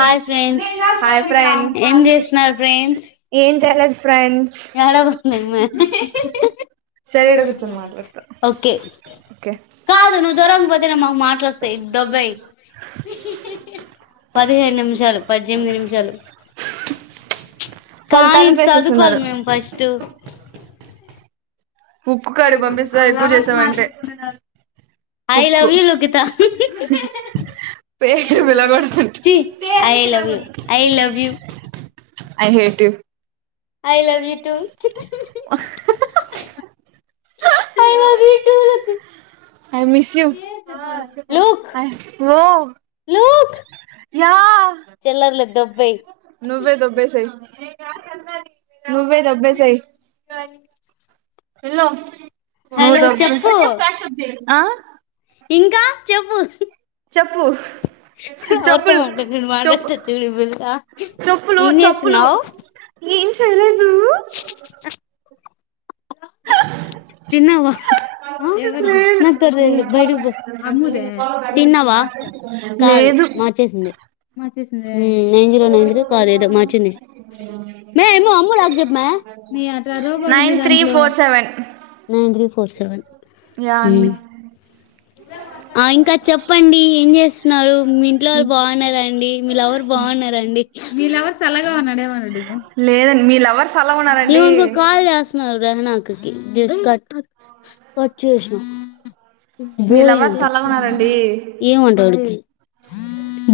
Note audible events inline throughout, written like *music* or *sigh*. Hi friends hi friends ఏం చేస్తున్నారు friends జలద్ ఫ్రెండ్స్ ఏడవకు సరే ఇక్కడ కూర్చొని మాట్లాడత ఓకే ఒకె కాదు నువ్వు దూరంగా పోతేనే మాకు మాటలు వస్తాయి డెబ్బై దొబ్బెయ్ పదిహేడు నిమిషాలు పద్దెనిమిది నిమిషాలు వాళ్ళు కానీ చదువుకోవాలి తలుపేసేసున్నారు మేము ఫస్ట్ ఉక్కు కాడికి పంపిస్తా ఎక్కువ చేసావంటే ఐ ఉక్కు లవ్ యూ లుకిత పేరు పిలకోడదు ఛీ I love you I love you I hate you I love you too I love you too lucky I miss you look వొ ఎహ్ చెలర్లేద్ దొబ్ నువ్వే దొబ్బేసేయ్ నువ్వే దొబ్బేసేయ్ ఏళ్ళు నువు హలో దొబ్బె చెప్పు ఆ ఇంకా చెప్పు చెప్పు ఎవరితొ చెప్పులు మాట్లాడినట్టు చెప్పు మాట్లాడత చూడు ఇప్పుడు ఆ చెప్పులు ఏం చెప్పులు చేస్తున్నవ్ ఏం చేయలేదు తిన్నవా నాకు కూడా తెలీదు లేదు బయటకి పొ తిన్నవా అహ్ కాదు లేదు మార్చేసింది ఉమ్ నైన్ జీరో నైన్ జీరో కాదు ఎదో మార్చింది మే యమ్ము అమ్ము లాక్ చెప్పు మే nine three four nine three four seven యాంది ఉమ్ *unintelligible* ఆ ఇంకా చెప్పండి ఏం చేస్తున్నరు మీ ఇంట్లో వాళు బావున్నరా అండి మీ లవర్ బావున్నరా అండి మీ లవర్ సల్లగా ఉన్నాడమో అడుగు లేదండి మీ లవర్ ఎవరికో కాల్ చెస్తున్నార్ జ్యోష్న అక్కకి జస్ట్ కట్ కట్ చేసిన మీ బొయ్ లవర్స్ అంట అలా ఉన్నారండి ఏమో అంటాండు తి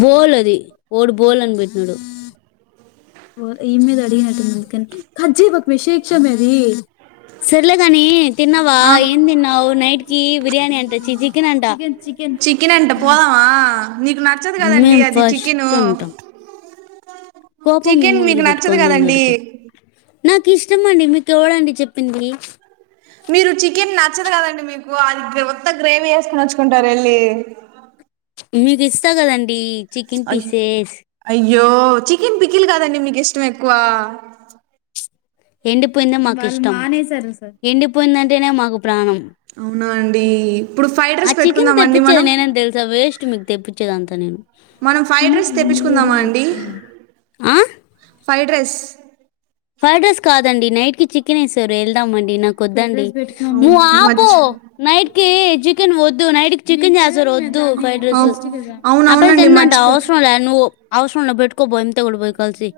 బోలె ఓడు బోల్ అని పెట్టినడు ఇయమ్మి ఎదొ అడిగినట్టుంది కన్ కట్ చేయబాకు మే షేక్ సర్లే గానీ తిన్నావా ఆ ఏం తిన్నావ్ నైట్ కి బిర్యానీ అంట చి చి చికెన్ అంటా చికెన్ అంట పోదామా నీకు నచ్చదు గదండి మేము అది చికెను ఫస్ట్ ఉంటాం కోపం చికెన్ మీకు మొదలు నచ్చదు పెట్టుకోంది కదండి ఇద్దరికి నాకు ఇష్టం అండి మీకు ఎవరు అండి చెప్పింది మీరు చికెన్ నచ్చదు కదండి మీకు అది ఒత గ్రేవీ వేసుకుని వచ్చుకుంటారు వెళ్ళి మీకు ఇస్తా కదా అండి చికెన్ అయ్యో పిఎచెస్ అయ్యో చికెన్ పికిల్ కాదండి మీకు ఇష్టం ఎక్కువ ఎండిపోయిందే మాకు ఇష్టం ఎండిపోయిందంటేనే మాకు ప్రాణం అవునా అండి ఇప్పుడు ఫైవ్ ఆ డ్రెస్ చికెన్ పెట్టుకుందామా అండి తెప్పించేది మనం నేనని తెలుసా వేస్ట్ మీకు తెప్పించేది అంతా నేను మనం ఫ్రైడ్ ఎందుకు రైస్ రెండు తెప్పించుకుందామా లూడోలు అండి పెట్టుకున్నావు? ఆ ఫ్రైడ్ రైస్ ఫ్రైడ్ రైస్ కాదండి నైట్ కి చికెన్ వేసారు వెళ్దాంమండి నాకు వద్దు అండి అవును నువు ఆపు మర్చి నైట్ కి చికెన్ వద్దు నైట్ కి చికెన్ చేస్తారు వద్దు ఫ్రైడ్ రైస్ అవు- అ పిల్ల అవునవునండి తినదంట మర్చిపో అవసరంలే నువ్ అవసరంలే పెట్టుకోబో ఎంతో కూడా పోయి కలిసి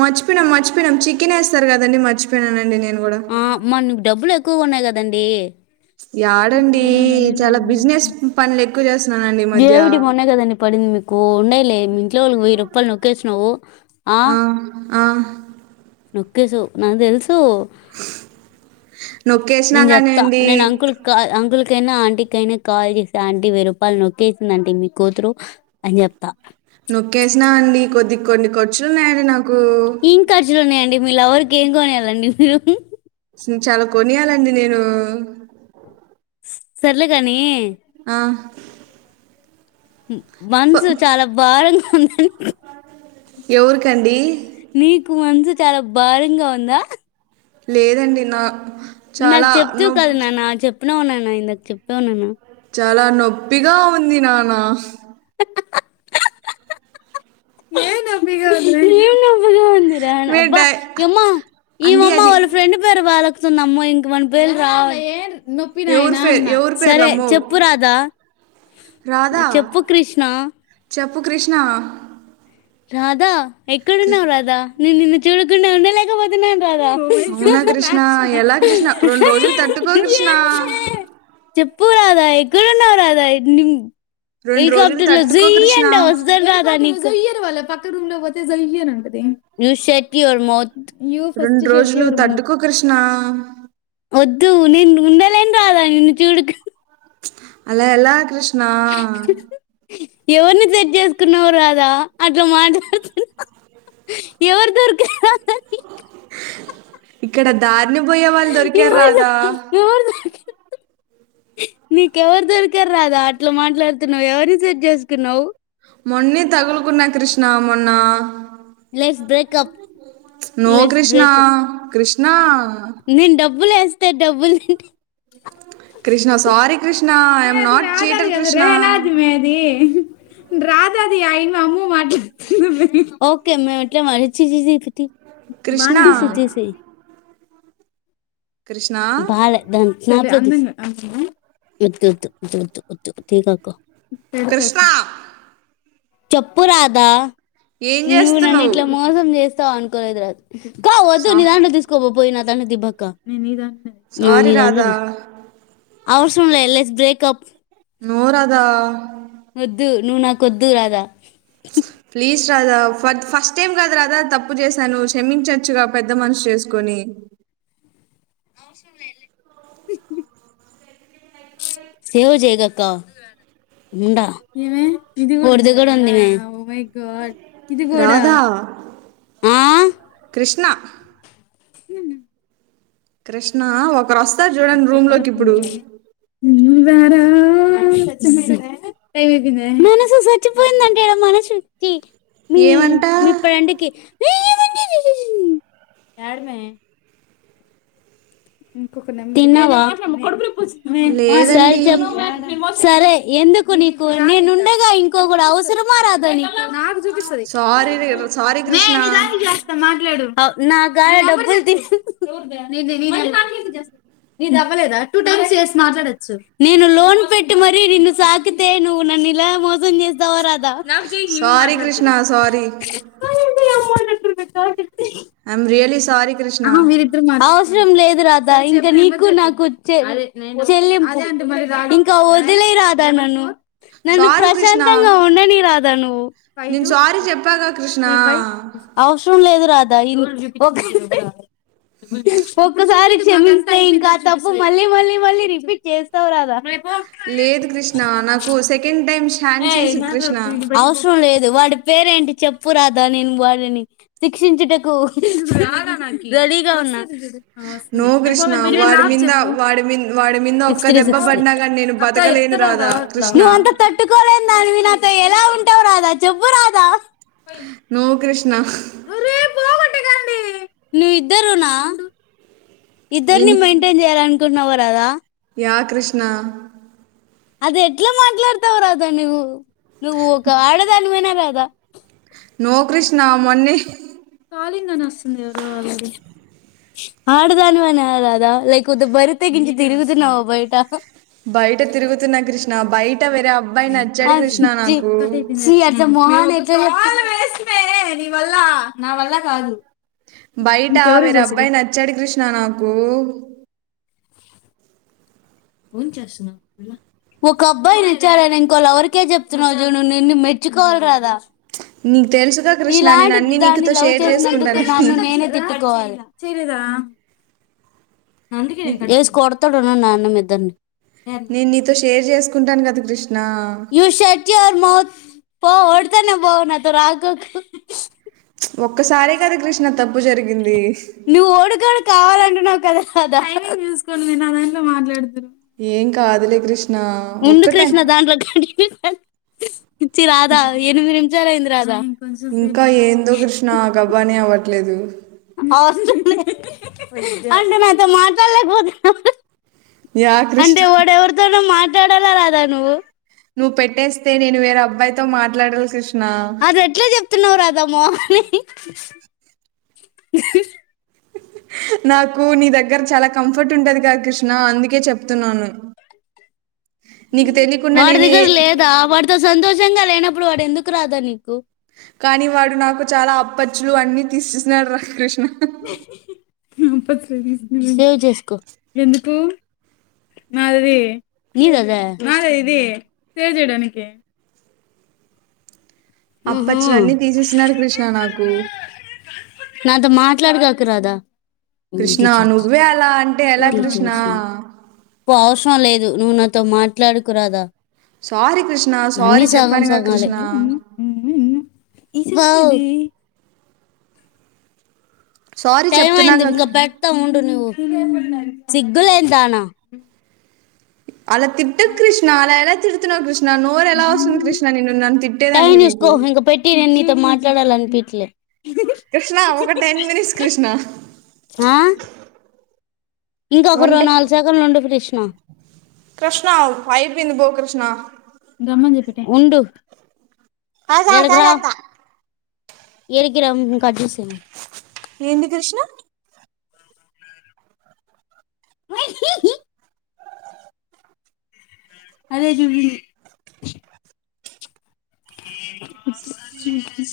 మర్చిపోయినాం మర్చిపోయినాం చికెన్ వేస్తారు కదండి మర్చిపోనానండి నేను కూడా ఆ మరి మీకు డబ్బులు ఎక్కువగున్నాయి కదాండి యాడండి చాలా బిజినెస్ పనులు ఎక్కువ చేస్తున్నానండి ఈ మధ్య దేవుడి మొన్నే కదా అండి పడింది మీకు ఉండయిలే మీ ఇంట్లో వెయ్యి రూపాయలు నొక్కేసినవు ఆ ఆ నొక్కేసావు నాకు తెల్సు తు నొక్కేసినా నేను కానీ చెప్తా అండి నేను అంకుల్ కాల్ అంకుల్ కైనా ఆంటీకైనా కాల్ చేసి ఆంటీ వెయ్యి రూపాళ్ళు నొక్కేసిందాంటి మీ కూతురు అని చెప్తా నొక్కేసినా అండి కొద్ది కొన్ని ఖర్చులున్నాడు నా ఎం ఖర్చులు ఉన్నాయండి మీ లవర్ కి ఏం కొనియాలి అండి మీరు చాలా కొనియాలండి నేను సర్లేగాని ఆ ఫ- మనసు చాలా భారంగా ఉందని ఎవరికండి నీకు మనసు చాలా భారంగా ఉందా లేదండి నా ఇందాక చాలా చెప్తివి కదా నొప్పి నాన్న చెప్పినవ్ నాన్న ఇందాకా చెప్పావు నానా చాలా నొప్పిగా ఉంది నాన్న ఎం నొపిగా ఉంది ఉందిరా మే అబ్బా డై ఇమ్మా అండి ఈమమ్మ అది వాళ్ళ ఫ్రెండ్ పేరు వాళ్ళకుతు అమ్మ ఇం క మన పేర్లు రావ్ ఎవరి పేరు ఎవరి సరే పేర్లమ్మో చెప్పు రాధా చెప్పు కృష్ణ ప్పు కృష్ణ రాధా కృ- ఎక్కడున్నావు రాధా నేను నిన్న చూడకుండా ఉండ లేకపోతున్నా రాధా అవునా కృష్ణ ఎలా కృష్ణ రెండు రోజులు తట్టుకో కృష్ణ చెప్పు రాధా ఎక్కడ ఉన్నావు రాధా ఇన్నిన్ రెండు రోజులు హెలికాప్టర్ లో తట్టుకో జుయ్ కృష్ణ అంటే వస్తాన్ రాధా నీకో వాళ్ళ పక్క రూమ్ లో పొతే జయ్ అని అంటది యూ ఫస్ట్ రొండు షర్ట్ రోజులు ఎవరు తట్టుకో కృష్ణ వద్దు నిన్న ఉండలేను రాధా నిన్ను చూడకుం అలా ఎలా కృష్ణా ఎవరిని సెట్ చేసుకున్నావు రాధా అట్లా మాట్లాడుతునవ్ ఎవరు దొరకరు ఇక్కడ దార్ ఎవరు దొరి ఎవరు దొరికారు నీకు ఎవరు దొరికారు రాధా అట్లా మాట్లాడుతున్నావు. ఎవరిని సెట్ చేసుకున్నావు. మొన్నే తగులుకున్నా కృష్ణ మొన్న let's breakup no Krishna Krishna నెన్ డబ్బులు ఎస్తా డబ్బుల్ Krishna sorry Krishna I may am అది నాట్ రాదు అది చీటర్ కృష్ణ రాదది అయిన్ మా మము మాట్లాడుతది ఓకే మ్మె ఛీఛీ పెట్టెయ్ కృష్ణ బానే తీసేచ్చేసేయ్ కృష్ణ బాలే అది *unintelligible* *unintelligible* వద్దు వద్దు పెడతా కృష్ణ స్నాప్ చెప్పు రాధా ఏం నువ్వు నన్ను చేస్తున్నావు ఇట్లా మోసం చేస్ అనుకోలేదు రాదు క్కో వద్దు సా నీ దాంట్లో తీసుకోపో పోయి నాదాంట్లో దిబక్క సారీ రాధా అవసరంలే లెస్ బ్రేకప్ నో రాధా ఓద్దు నువ్వు నాక్ ఒద్దు రాదా రాదా ఫ ఫస్ట్ టైం కాదు రాదా తప్పు చేశాను. క్షమించచ్చుగా పెద్ద మనుసు చేసుకొని అవసరం లేదులే సేవ్ జెగేకక్క ! ! ! ! ! ! ! ! ! ! కోర్ ఉంది మే ఇది కూడా రాధా ఆ కృష్ణ క్రిష్ణ ఒకరు వస్తారు చూడండి రూమ్ లోకి ఇప్పుడు రారా టైమ్ అయిపోయిందా మీ ఏమంట మీ ప్రెండికి *unintelligible* ఇంకొక నేమ్ తిన్నావ సరే లేదండి చెప్ సరే ఎందుకు నీకు నేనుండగా ఇంకోకడు అవసరమా రాదని సారీ సారీ కృష్ణ *inaudible* నా కాడ డబ్బల్ తీసి నీద్ అవ్వలేదా టూ టైమ్స్ చేసి మాట్లాడచ్చు. నేను లోన్ పెట్టి మరి నిన్ను సాకితే నువ్వు నాన్ నన్ను ఇలా మోసం చేస్తావా Radha sorry Krishna sorry *inaudible* I am really sorry Krishna లేద్ అదు రాదా ఇంకా నీకు నాకు చె చెల్లింపు ఇంకా ఓదిలేరాదా నన్ను నన్ను సారీ కృష్ణ ప్రశాంతంగా ఉండనీ రాదా నువ్వు నేను సారీ చెప్పాగా కృష్ణ అవసరం లేదు రాదా ఇ ఒక్క ఒక్కసారి క్షమిస్తే ఇంకా తప్పు మళ్ళీ మళ్ళీ మళ్ళీ రిపీట్ చేస్తావు రాదా. లేదు కృష్ణ నాకు సెకండ్ టైం ఛాన్స్ ఇచ్చి కృష్ణ అవసరం లేదు వాడి పేరేంటి చెప్పు రాదా నేను వాడిని శిక్షించుటకు రిగా ఉన్న ఆ వస్తుంది నో కృష్ణ వాడి మేమంతా మీద వాడి మీద వాడి మీద ఒక్క దెబ్బ పడినా కానీ నేను బతకలేను రాదా కృష్ణ తట్టుకోలే నాతో ఎలా ఉంటావు రాధా చెప్పు రాధా నువ్ కృష్ణ నీ ఇద్దరునా ఇద్దరిని ఏంది మెయింటైన్ చేయ్యాల అనుకుంటన్నావ రాధా ఎహ్ కృష్ణ అది ఎట్లా మాట్లాడతావు రాధా నువ్వు నువ్వు ఒక ఆడదానివేనా గదా నో క్రిష్ణ మొన్ననే కాలింగ్ అనస్తుంది అలాది ఆడదానివేనాకదా లైక్! ! ! ! ! ! ! ! తిరుగుతున్నావ బయట నా బైట్ చి అట్లా మొఖం తాళం వేసి ని వల్ల బయట ఇంకెవరు వేరే చేసేది అబ్బాయి నచ్చాడు కృష్ణ నాకు ఎం చేస్తున్నావ్ ఒక అబ్బాయిని ఇచ్చాడని ఇంకో లవర్ కి చెప్తునవ్ చూడు నువ్వు నిన్ మెచ్చుకోవాలి రాధా నీకు తెలుసుగా కృష్ణ నేను నీలాంటి అన్ని దాన్ని నీకుతో లవ్ షేర్ చేసినందుకు చేసుకుంటానని నన్నూ నేన్నే తిట్టుకోవాలి చేయలేదా నీ- అ ఏసి కొడతాడున్న నాన్న మీ ఇద్దరిని నేను నీతో షేర్ చేసుకుంటాను కదా కృష్ణ మ పో వాడితోనే పో నాతో రాగ ఒక్కసారి కదా కృష్ణ తప్పు జరిగింది నువ్వు వాడికోడు కావాలంటున్నావ్ కదా రాధా ఏం కాదులే కృష్ణ ఉండు ఒక్క టైం కృష్ణ దాంట్లో ఇచ్చి రాధా ఎనిమిది నిమిషాల అయింది రాధా కొంచెం సేపు ఇంకా ఏందో కృష్ణ గబా అని అవ్వట్లేదు అవు అంటే నాతో మాట్లాడలేకపోతు యా అంటే కృష్ణ వాడెవరితోన మాట్లాడాలా రాధా నువ్వు నువ్వు పెట్టేస్తే నేను వేరే అబ్బాయితో మాట్లాడ అది ఎట్లే చెప్తున్నావు రాధా మొఖని నాకు నీ దగ్గర చాలా కంఫర్ట్ ఉంటదిగా కృష్ణ అందుకే చెప్తున్నాను నీకు తెలియకుండా వాడి నేను దగ్గర ఏ- లేదా వాడితో సంతోషంగా లేనప్పుడు వాడు ఎందుకు రాధా నీకు కానీ వాడు నాకు చాలా అప్పచ్చులు అన్ని తీసేసినాడు రా కృష్ణ ఎందుకు నాది ఇది నీడది నాదే ఇది ప్లే చేయడానికి ఆహా అప్పచ్చలన్నీ తీసేస్తున్నాడు కృష్ణ నాకు నాతో మాట్లాడగాక రాధ కృష్ణా నువ్వే అలా అంటే ఎలా కృష్ణ అవసరం లేదు నువ్వు నాతో మాట్లాడకు రాధా సారీ కృష్ణ సారీ చెప్పానుగా కృష్ణ ఫాయే సారీ టైం అయింది చెప్తున్నాగా ఇంకా కృ- పెడతాము ఉండు నువ్వు సిగ్గులేదాన అలా తిట్టాక్ కృష్ణ అలా ఎలా తీడోతావ్ కృష్ణ నోరు ఎలా వస్తుంది కృష్ణ నిన్ను నన్ను టై తిట్టేదానికి నీకు చూసుకో ఇంక పెట్టి నేను నీతో మాట్లాడాల అనిపట్లే కృష్ణ ఒక టెన్ మినిట్స్ కృష్ణ హా ఇంకా ఒక రెండు నాలుగు సెకండ్ ఉండు కృష్ణ కృష్ణా అయ్యిపోయింది పో కృష్ణ గమ్మని ఉండు *inaudible* ఎరిగిరం కట్ చెస్ ఏంది కృష్ణ అదే జూవ్వి